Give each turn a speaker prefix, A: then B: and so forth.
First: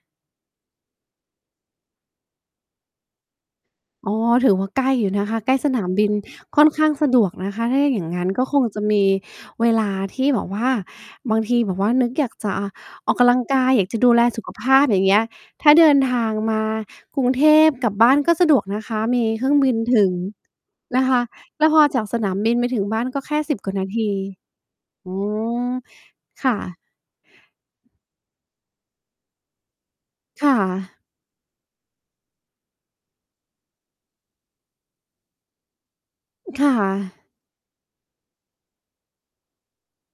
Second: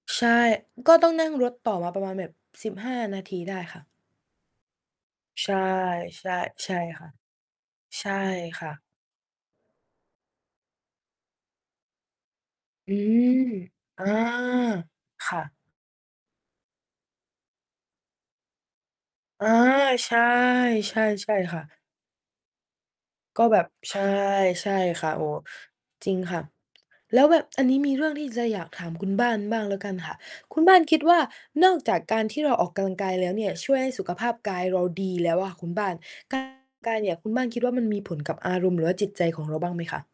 A: ใช่ ก็ต้องนั่งรถต่อมาประมาณแบบ 15 นาทีได้ค่ะ
B: อ๋อ ถือว่าใกล้อยู่นะคะ
A: ใช
B: ใกล
A: ่
B: ้สนามบิน
A: ๆ
B: ค่อ
A: ใช
B: น
A: ่
B: ข้าง
A: ค
B: ส
A: ่ะ
B: ะดวกนะคะ ถ้าอย่
A: ใช
B: าง
A: ่
B: งั้นก็ค
A: ค
B: ง
A: ่
B: จ
A: ะ
B: ะมีเวลาที่แบบว่า บางทีแบบว่านึกอยากจะ
A: อื
B: ออกกำ
A: ม
B: ลังกาย อยากจะ
A: อา
B: ดูแลสุขภาพ อย่างเงี้ย
A: ค่ะ
B: ถ้าเดินทางมากรุงเทพกับบ้านก็สะดวกนะคะ มีเค
A: อ
B: ร
A: า
B: ื่องบินถึ
A: ใช
B: ง
A: ่ ๆ ใ
B: นะคะ
A: ช่ค่
B: แล้ว
A: ะ
B: พอจากสนามบินไปถึงบ้านก็แค่
A: ก็
B: สิ
A: แบ
B: บ
A: บ
B: กว่านา
A: ใช
B: ท
A: ่
B: ี
A: ใช่ค
B: อื
A: ่ะ โอ้โฮ
B: ม
A: จริงค่ะ
B: ค่ะ
A: แล้วแบบ อันนี้มีเรื่องที่จะอยากถามคุณบ้านบ้างแล้วกันค่ะ
B: ค่
A: คุณบ้าน
B: ะ
A: คิดว่า นอกจากการที่เราออกกำลังกายแล้วเนี่ย ช่วยให้สุขภาพกายเราดีแล้วอะคุณบ้าน การ
B: ค่
A: กายเนี่ย
B: ะ
A: คุณบ้านคิดว่ามันมีผลกับอารมณ์หรือว่าจิตใจของเราบ้างไหมคะ?